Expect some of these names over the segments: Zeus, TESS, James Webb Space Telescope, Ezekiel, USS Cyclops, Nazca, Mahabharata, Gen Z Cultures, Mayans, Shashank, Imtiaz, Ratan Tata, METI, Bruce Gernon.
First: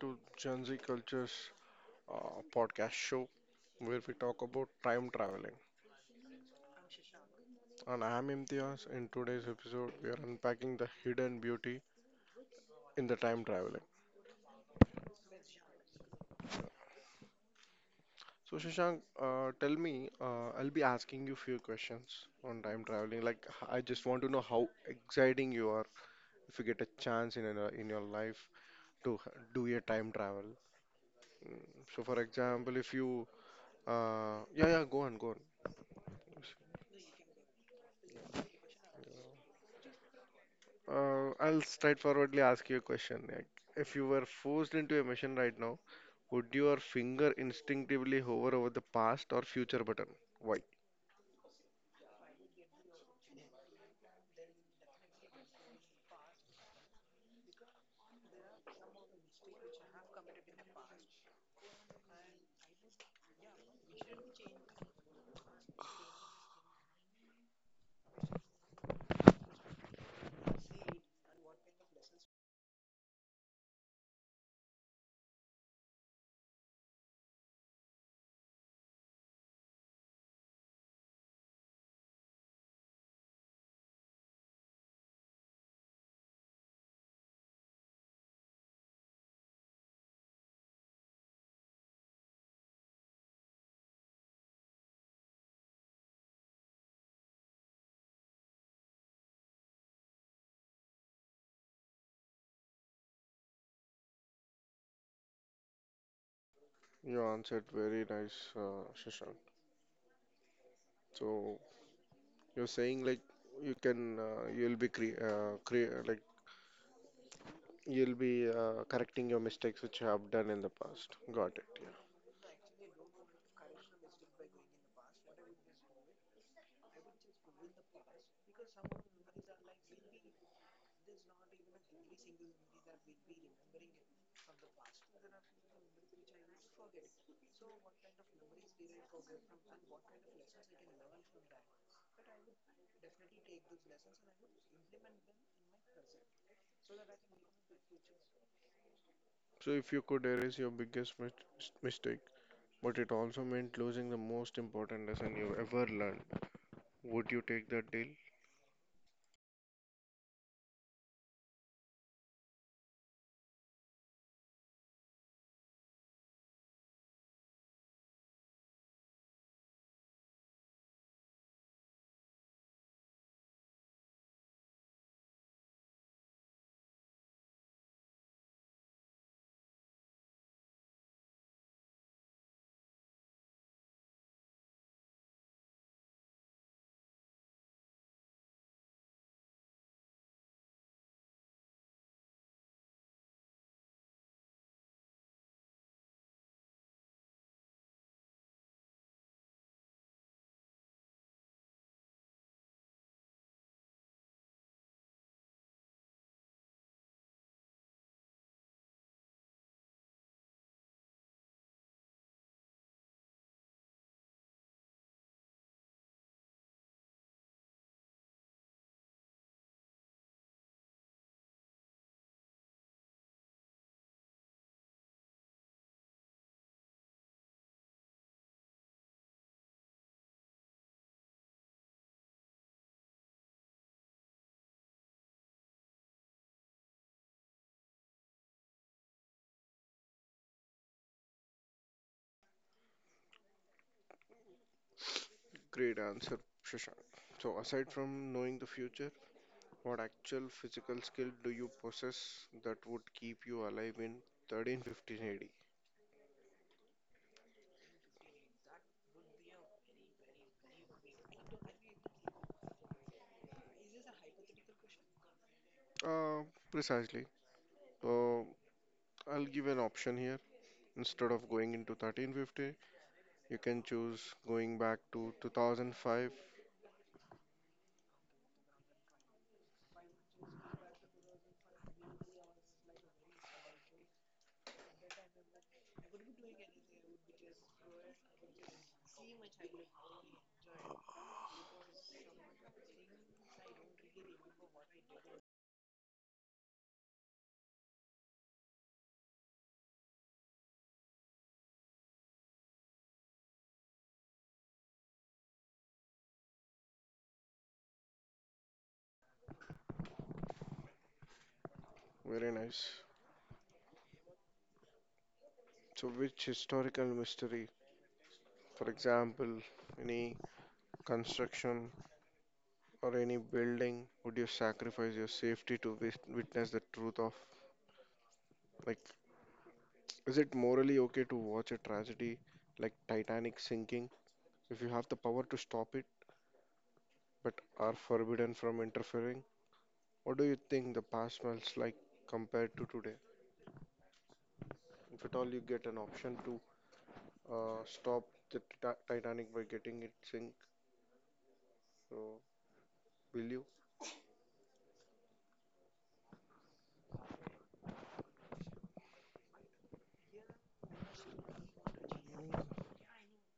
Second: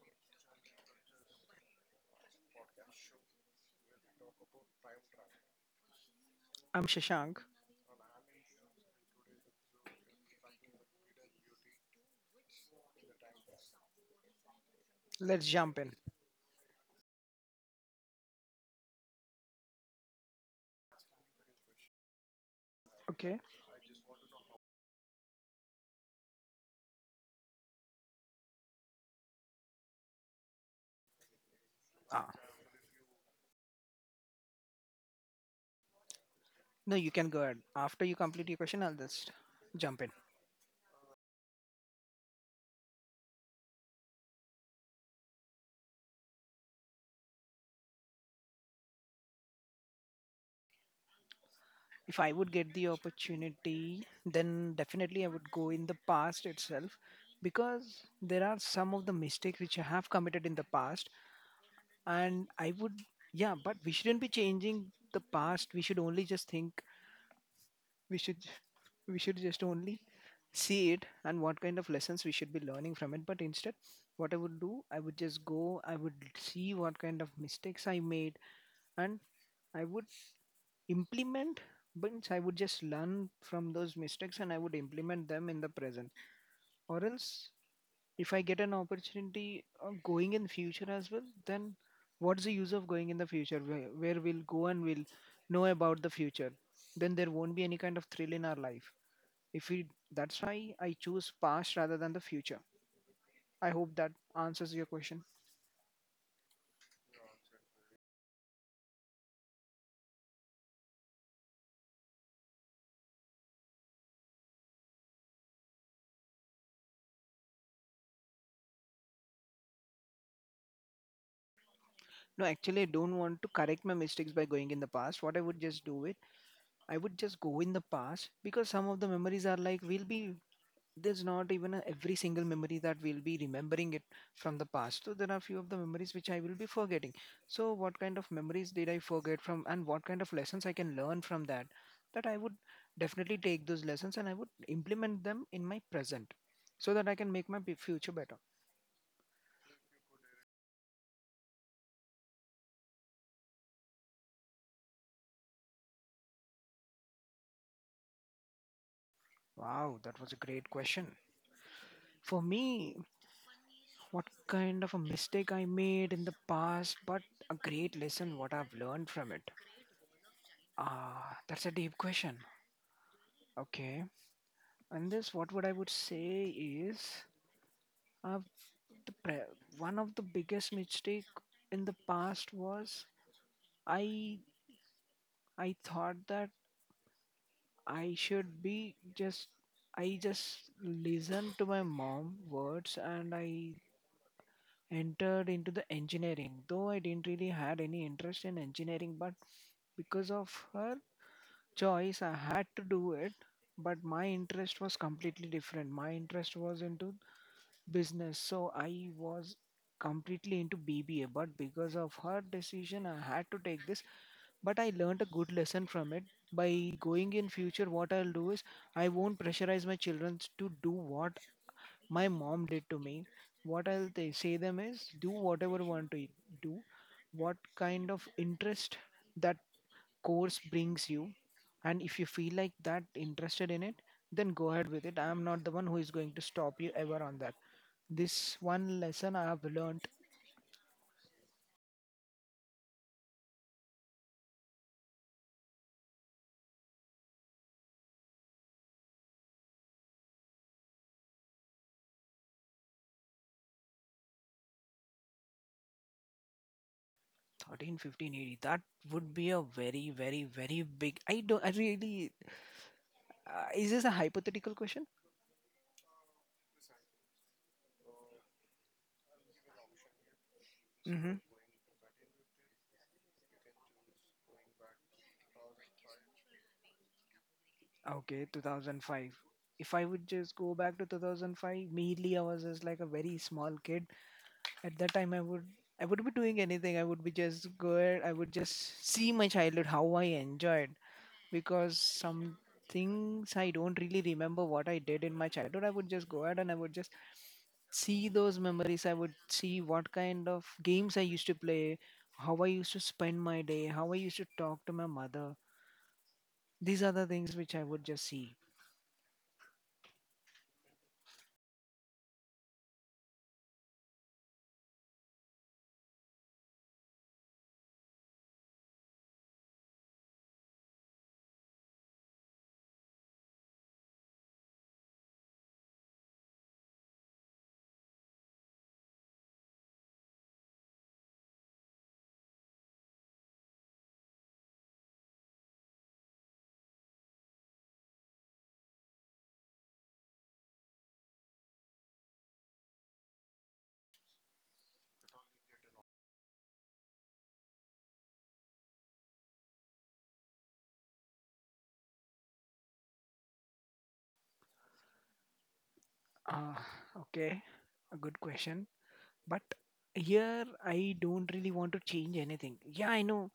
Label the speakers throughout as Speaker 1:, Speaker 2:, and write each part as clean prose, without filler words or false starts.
Speaker 1: to Gen Z Cultures podcast show where we talk about time traveling.
Speaker 2: I'm Shashank.
Speaker 1: And I am Imtiaz. In today's episode, we are unpacking the hidden beauty in the time traveling.
Speaker 2: Let's jump in.
Speaker 1: So Shashank, tell me, I'll be asking you few questions on time traveling.
Speaker 2: Okay.
Speaker 1: Like I just want to know how exciting you are if you get a chance in your life to do a time travel. So for
Speaker 2: Ah,
Speaker 1: example, if you, yeah, go on.
Speaker 2: no, you can go ahead. After you complete your question, I'll just jump in.
Speaker 1: I'll straightforwardly ask you a question. Like, if you were forced into a mission right now, would your finger instinctively hover over the past or future button? Why?
Speaker 2: If I would get the opportunity, then definitely I would go in the past itself because there are some of the mistakes which I have committed in the past, and yeah, but we shouldn't be changing the past. We should only just think, we should we should just only see it and what kind of lessons we should be learning from it. But instead, what I would do, I would just go, I would see what kind of mistakes I made, and I would implement but I would just learn from those mistakes and I would implement them in the present. Or else, if I get an opportunity of going in future as well, then what's the use of going in the future where we'll go and we'll know about the future? Then there won't be any kind of thrill in our life. If we, That's why I choose past rather than the future. I hope that answers your question.
Speaker 1: You answered very nice, Shashank. So you're saying like you can you'll be cre cre like you'll be correcting your mistakes which you have done in the past. Got it. Yeah.
Speaker 2: No, actually, I don't want to correct my mistakes by going in the past. What I would just do it, I would just go in the past because some of the memories are like we'll be there's not even every single memory that we'll be remembering it from the past. So there are few of the memories which I will be forgetting. So what kind of memories did I forget from and what kind of lessons I can learn from that, that I would definitely take those lessons and I would implement them in my present so that I can make my future better.
Speaker 1: So if you could erase your biggest mistake, but it also meant losing the most important lesson you ever learned, would you take that deal?
Speaker 2: Wow, that was a great question. For me, what kind of a mistake I made in the past but a great lesson what I've learned from it? That's a deep question. Okay. And this, what would I would say is, uh, the pre- one of the biggest mistake in the past was, I I thought that I should be just I just listened to my mom words and I entered into the engineering. Though I didn't really had any interest in engineering, but because of her choice, I had to do it. But my interest was completely different. My interest was into business. So I was completely into bba, but because of her decision I had to take this. But I learned a good lesson from it. By going in future, what I'll do is I won't pressurize my children to do what my mom did to me. What say them is do whatever you want to do, what kind of interest that course brings you, and if you feel like that interested in it, then go ahead with it. I am not the one who is going to stop you ever on that. This one lesson I have learned.
Speaker 1: Great answer, Shashank. So, aside from knowing the future, what actual physical skill do you possess that would keep you alive in 1315 AD?
Speaker 2: 13 15 80, that would be a very very very big. I don't I really Is this a hypothetical question?
Speaker 1: Uh, precisely. Uh, I'll give an option here. Instead
Speaker 2: Mm-hmm.
Speaker 1: of going into 1350, you can choose going back to 2005.
Speaker 2: Okay, 2005. If I would just go back to 2005, immediately I was just like a very small kid. At that time, I would be doing anything. I would be just go. I would just see my childhood, how I enjoyed, because some things I don't really remember what I did in my childhood. I would just go out and I would just see those memories. I would see what kind of games I used to play, how I used to spend my day, how I used to talk to my mother. These are the things which I would just see.
Speaker 1: Very nice. So, which historical mystery, for example, any construction or any building, would you sacrifice your safety to witness the truth of? Like, is it morally okay to watch a tragedy like Titanic sinking if you have the power to stop it but are forbidden from interfering? What do you think the past smells like compared to today? If at all you get an option to stop the Titanic by getting it sink, so will you?
Speaker 2: Uh, okay, a good question. But here I don't really want to change anything. Yeah, I know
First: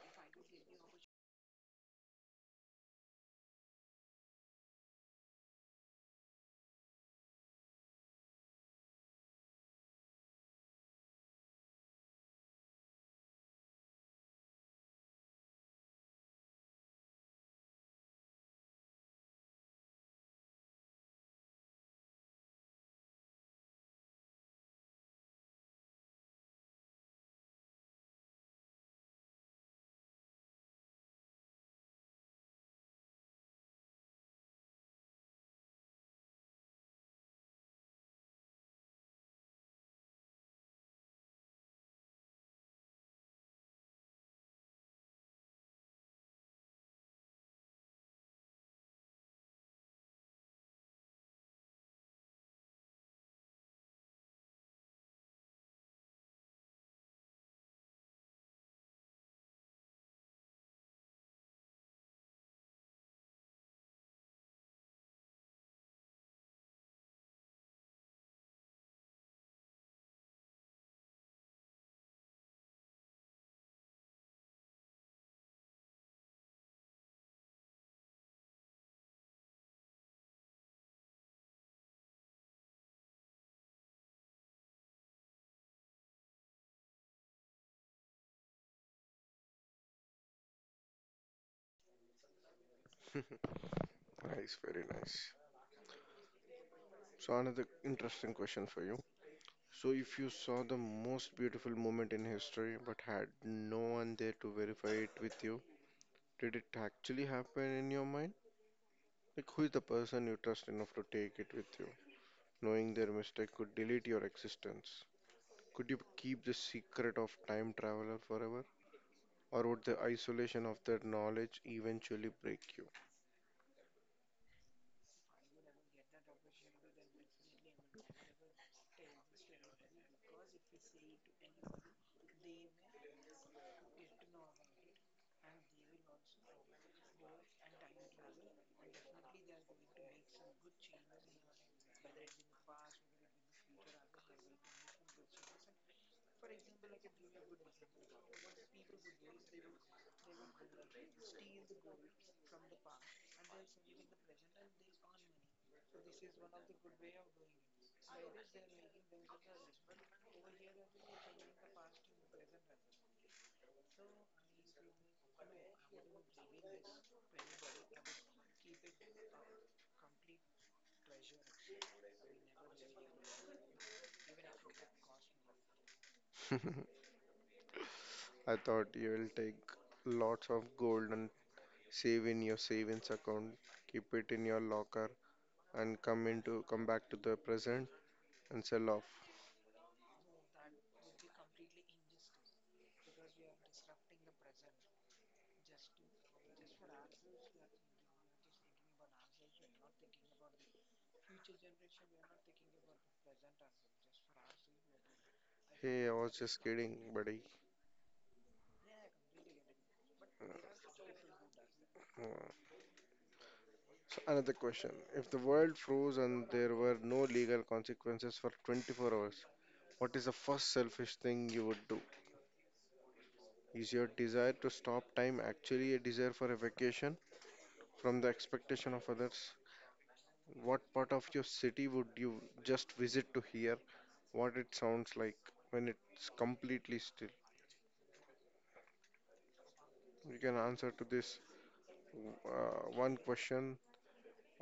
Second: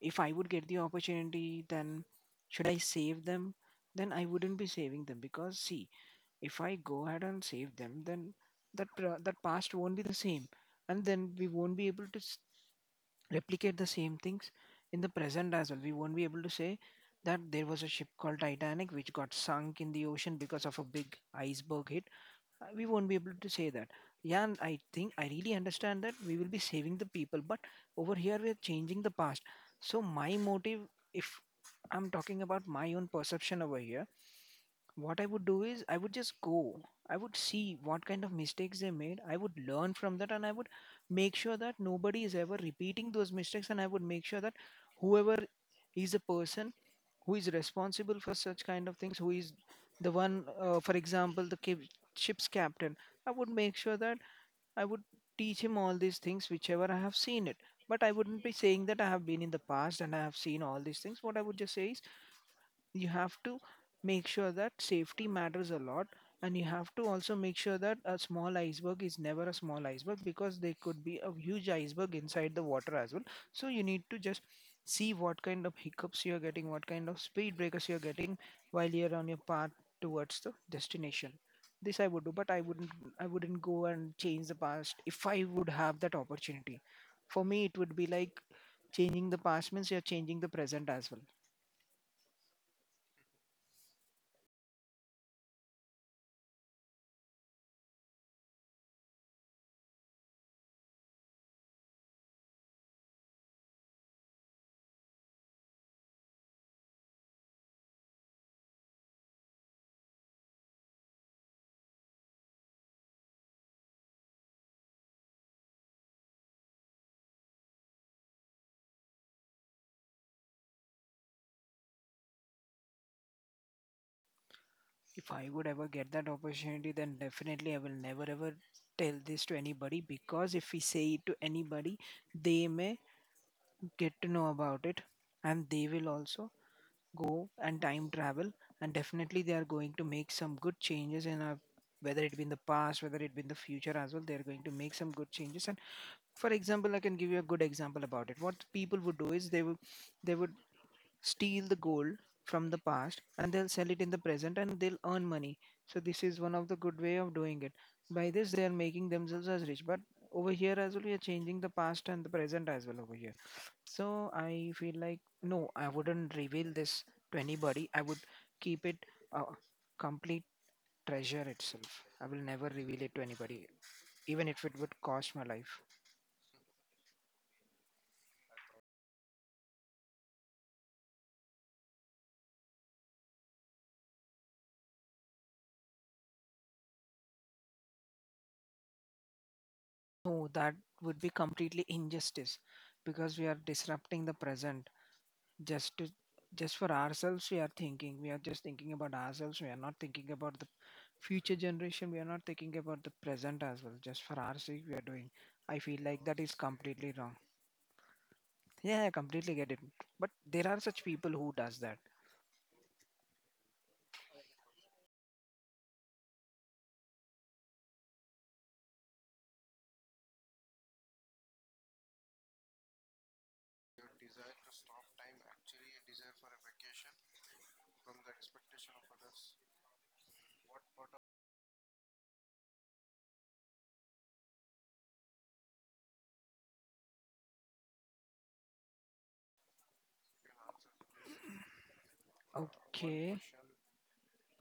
Speaker 2: if I would get the opportunity, then should I save them? Then I wouldn't be saving them because see, if I go ahead and save them, then that past won't be the same, and then we won't be able to replicate the same things in the present as well. We won't be able to say that there was a ship called Titanic which got sunk in the ocean because of a big iceberg hit. We won't be able to say that. Yeah, and I think I really understand that we will be saving the people, but over here we are changing the past. So my motive, if I'm talking about my own perception over here, what I would do is I would just go, I would see what kind of mistakes they made, I would learn from that and I would make sure that nobody is ever repeating those mistakes. And I would make sure that whoever is a person who is responsible for such kind of things, who is the one, for example, the ship's captain, I would make sure that I would teach him all these things whichever I have seen it. But I wouldn't be saying that I have been in the past and I have seen all these things. What I would just say is, you have to make sure that safety matters a lot, and you have to also make sure that a small iceberg is never a small iceberg because there could be a huge iceberg inside the water as well. So you need to just see what kind of hiccups you're getting, what kind of speed breakers you're getting while you're on your path towards the destination. This I would do, but I wouldn't go and change the past if I would have that opportunity. For me, it would be like changing the past means you're changing the present as well.
Speaker 1: Nice, very nice. So another interesting question for you. So if you saw the most beautiful moment in history but had no one there to verify it with you, did it actually happen in your mind? Like, who is the person you trust enough to take it with you? Knowing their mistake could delete your existence. Could you keep the secret of time traveler forever? Or would the isolation of that knowledge eventually break you?
Speaker 2: If I would ever get that opportunity, then definitely I will never ever tell this to anybody because if we say it to anybody, they may get to know about it, and they will also go and time travel. And definitely they are going to make some good changes in our, whether it be in the past, whether it be in the future as well, they are going to make some good changes. And for example, I can give you a good example about it. What people would do is, they would steal the gold from the past and they'll sell it in the present and they'll earn money. So this is one of the good way of doing it. By this, they are making themselves as rich. But over here as well, we are changing the past and the present as well over here. So I feel like no, I wouldn't reveal this to anybody. I would keep it a complete treasure itself. I will never reveal it to anybody, even if it would cost my life.
Speaker 1: I thought you will take lots of gold and save in your savings account, keep it in your locker, and come back to the present and sell off.
Speaker 2: No, that would be completely injustice because we are disrupting the present, just to, just for ourselves. We are just thinking about ourselves. We are not thinking about the future generation. We are not thinking about the present as well. Just for our sake we are doing. I feel
Speaker 1: Hey, I
Speaker 2: like
Speaker 1: was
Speaker 2: that is
Speaker 1: just kidding,
Speaker 2: completely wrong.
Speaker 1: buddy.
Speaker 2: Yeah, I completely get it, but there are such people who does that.
Speaker 1: So another question. If the world froze and there were no legal consequences for 24 hours, what is the first selfish thing you would do? Is your desire to stop time actually a desire for a vacation from the expectation of others? What part of your city would you just visit to hear what it sounds like when it's completely still? You can answer to this one
Speaker 2: Okay.
Speaker 1: question,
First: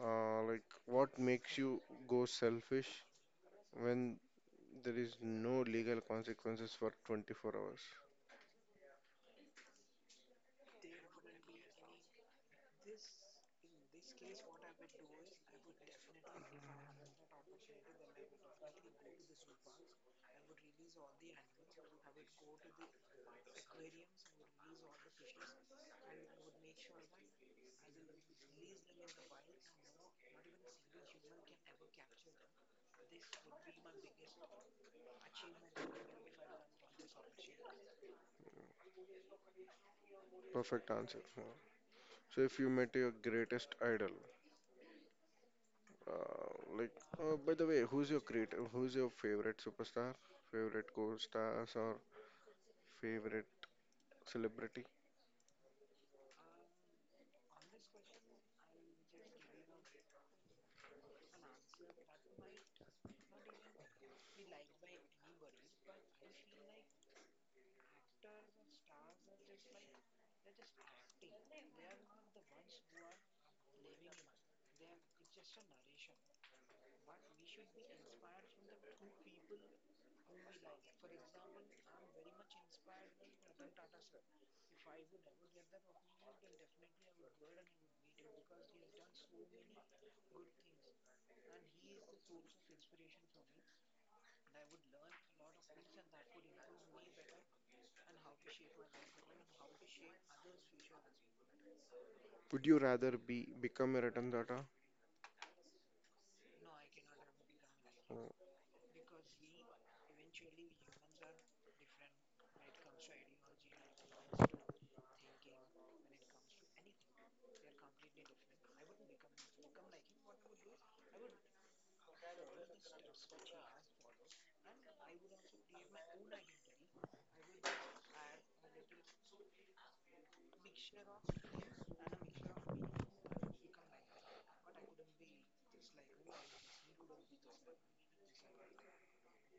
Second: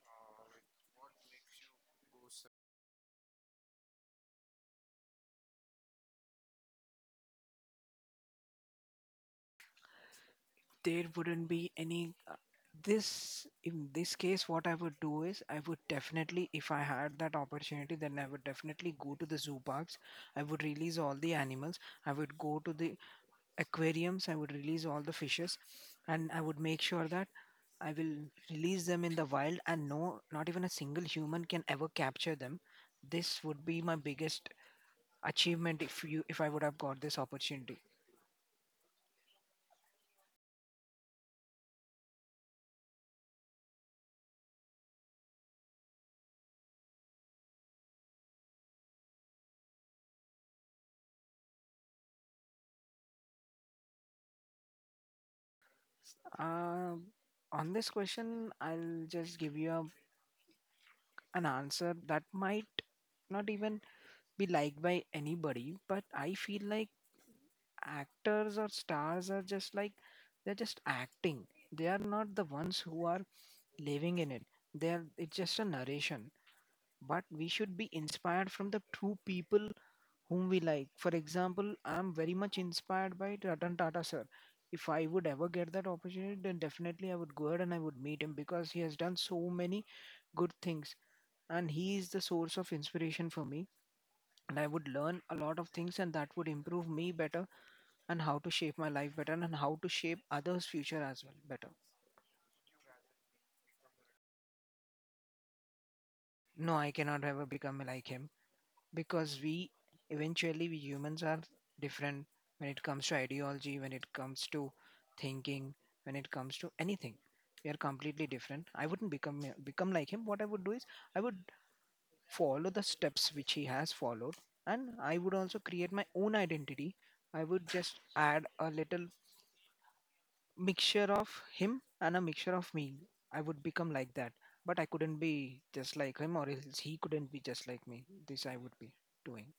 Speaker 1: like what makes you go selfish when there is no legal consequences for 24 hours.
Speaker 2: There wouldn't be any this, in this case what I would do is, I would definitely, if I had that opportunity, then I would definitely go to the zoo parks. I would release all the animals. I would go to the aquariums. I would release all the fishes. And I would make sure that I will release them in the wild and no, not even a single human can ever capture them. This would be my biggest achievement if I would have got this opportunity.
Speaker 1: Perfect answer. So if you met your greatest idol, uh, like by the way, who's your who's your favorite superstar, favorite co-stars, or favorite celebrity?
Speaker 2: uh, on this question, I'll just give you an answer that might not even be liked by anybody, but I feel like actors or stars are just like they're just acting. They are not the ones who are living in it. There, it's just a narration, but we should be inspired from the true people whom we like. For example, I'm very much inspired by Ratan Tata sir. If I would ever get that opportunity, then definitely I would go ahead and I would meet him because he has done so many good things and he is the source of inspiration for me. And I would learn a lot of things, and that would improve me better and how to shape my life better and how to shape others' future as well better.
Speaker 1: Would you rather be become a Ratan Tata?
Speaker 2: No, I cannot ever become like
Speaker 1: Uh,
Speaker 2: him because we eventually we humans are different when it comes to ideology, when it comes to thinking, when it comes to anything, we are completely different. I wouldn't become like him. What I would do is I would follow the steps which he has followed, and I would also create my own identity. I would just add a little mixture of him and a mixture of me. I would become like that. But I couldn't be just like him, or else he couldn't be just like me. This I would be doing.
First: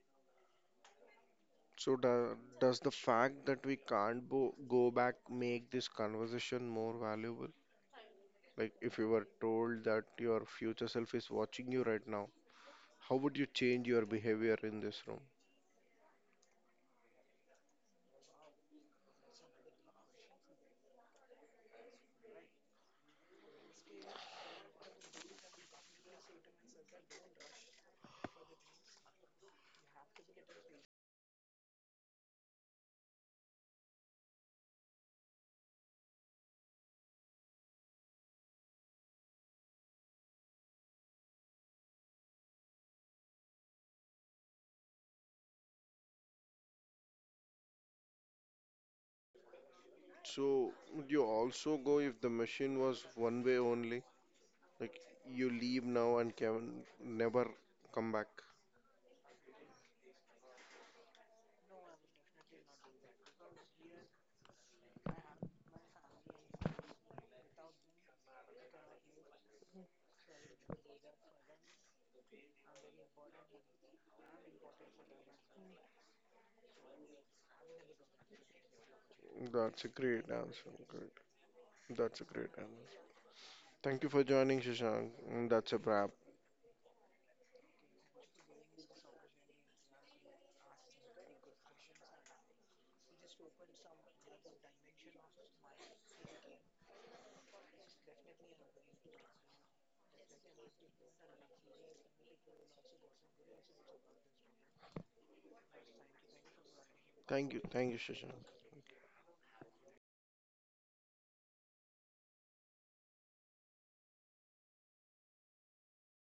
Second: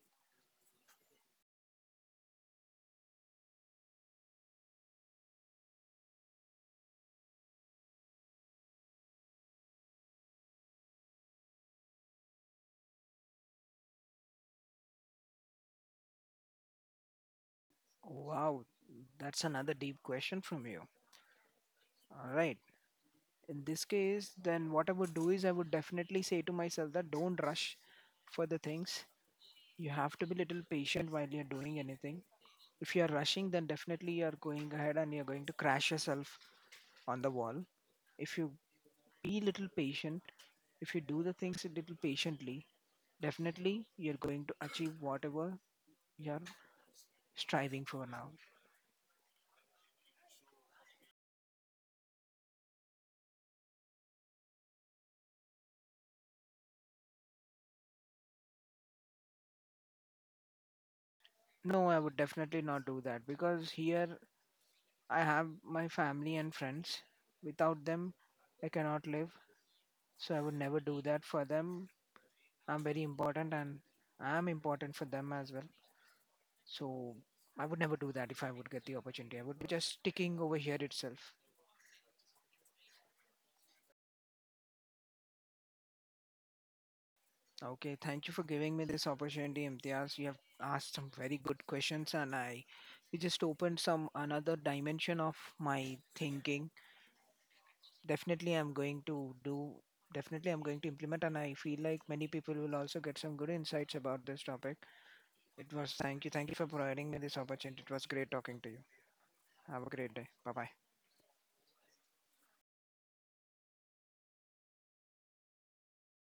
Speaker 1: So does the fact that we can't go back make this conversation more valuable? Like if you were told that your future self is watching you right now, how would you change your behavior in this room?
Speaker 2: Wow, that's another deep question from you. All right. In this case, then what I would do is I would definitely say to myself that don't rush for the things. You have to be little patient while you're doing anything. If you're rushing, then definitely you're going ahead and you're going to crash yourself on the wall. If you be little patient, if you do the things a little patiently, definitely you're going to achieve whatever you're striving for now.
Speaker 1: So would you also go if the machine was one way only? Like you leave now and can never come back.
Speaker 2: No, I would definitely not do that because here I have my family and friends. Without them, I cannot live. So I would never do that for them. I'm very important and I'm important for them as well. So I would never do that if I would get the opportunity. I would be
Speaker 1: That's a
Speaker 2: just
Speaker 1: great
Speaker 2: sticking over
Speaker 1: answer.
Speaker 2: here
Speaker 1: Great.
Speaker 2: itself.
Speaker 1: That's a great answer. Thank you for joining, Shashank. And that's a wrap.
Speaker 2: Okay, thank you for giving me this opportunity, Imtiaz. You have asked some very good questions, and I you just opened some another dimension of my thinking. Definitely, I'm going to do. Definitely, I'm going to implement, and I feel like many people will also get some good insights about this topic. It was Thank you, thank you for providing me this opportunity. It
Speaker 1: Thank you,
Speaker 2: was great
Speaker 1: Shashank.
Speaker 2: talking to you. Have a great day. Bye bye.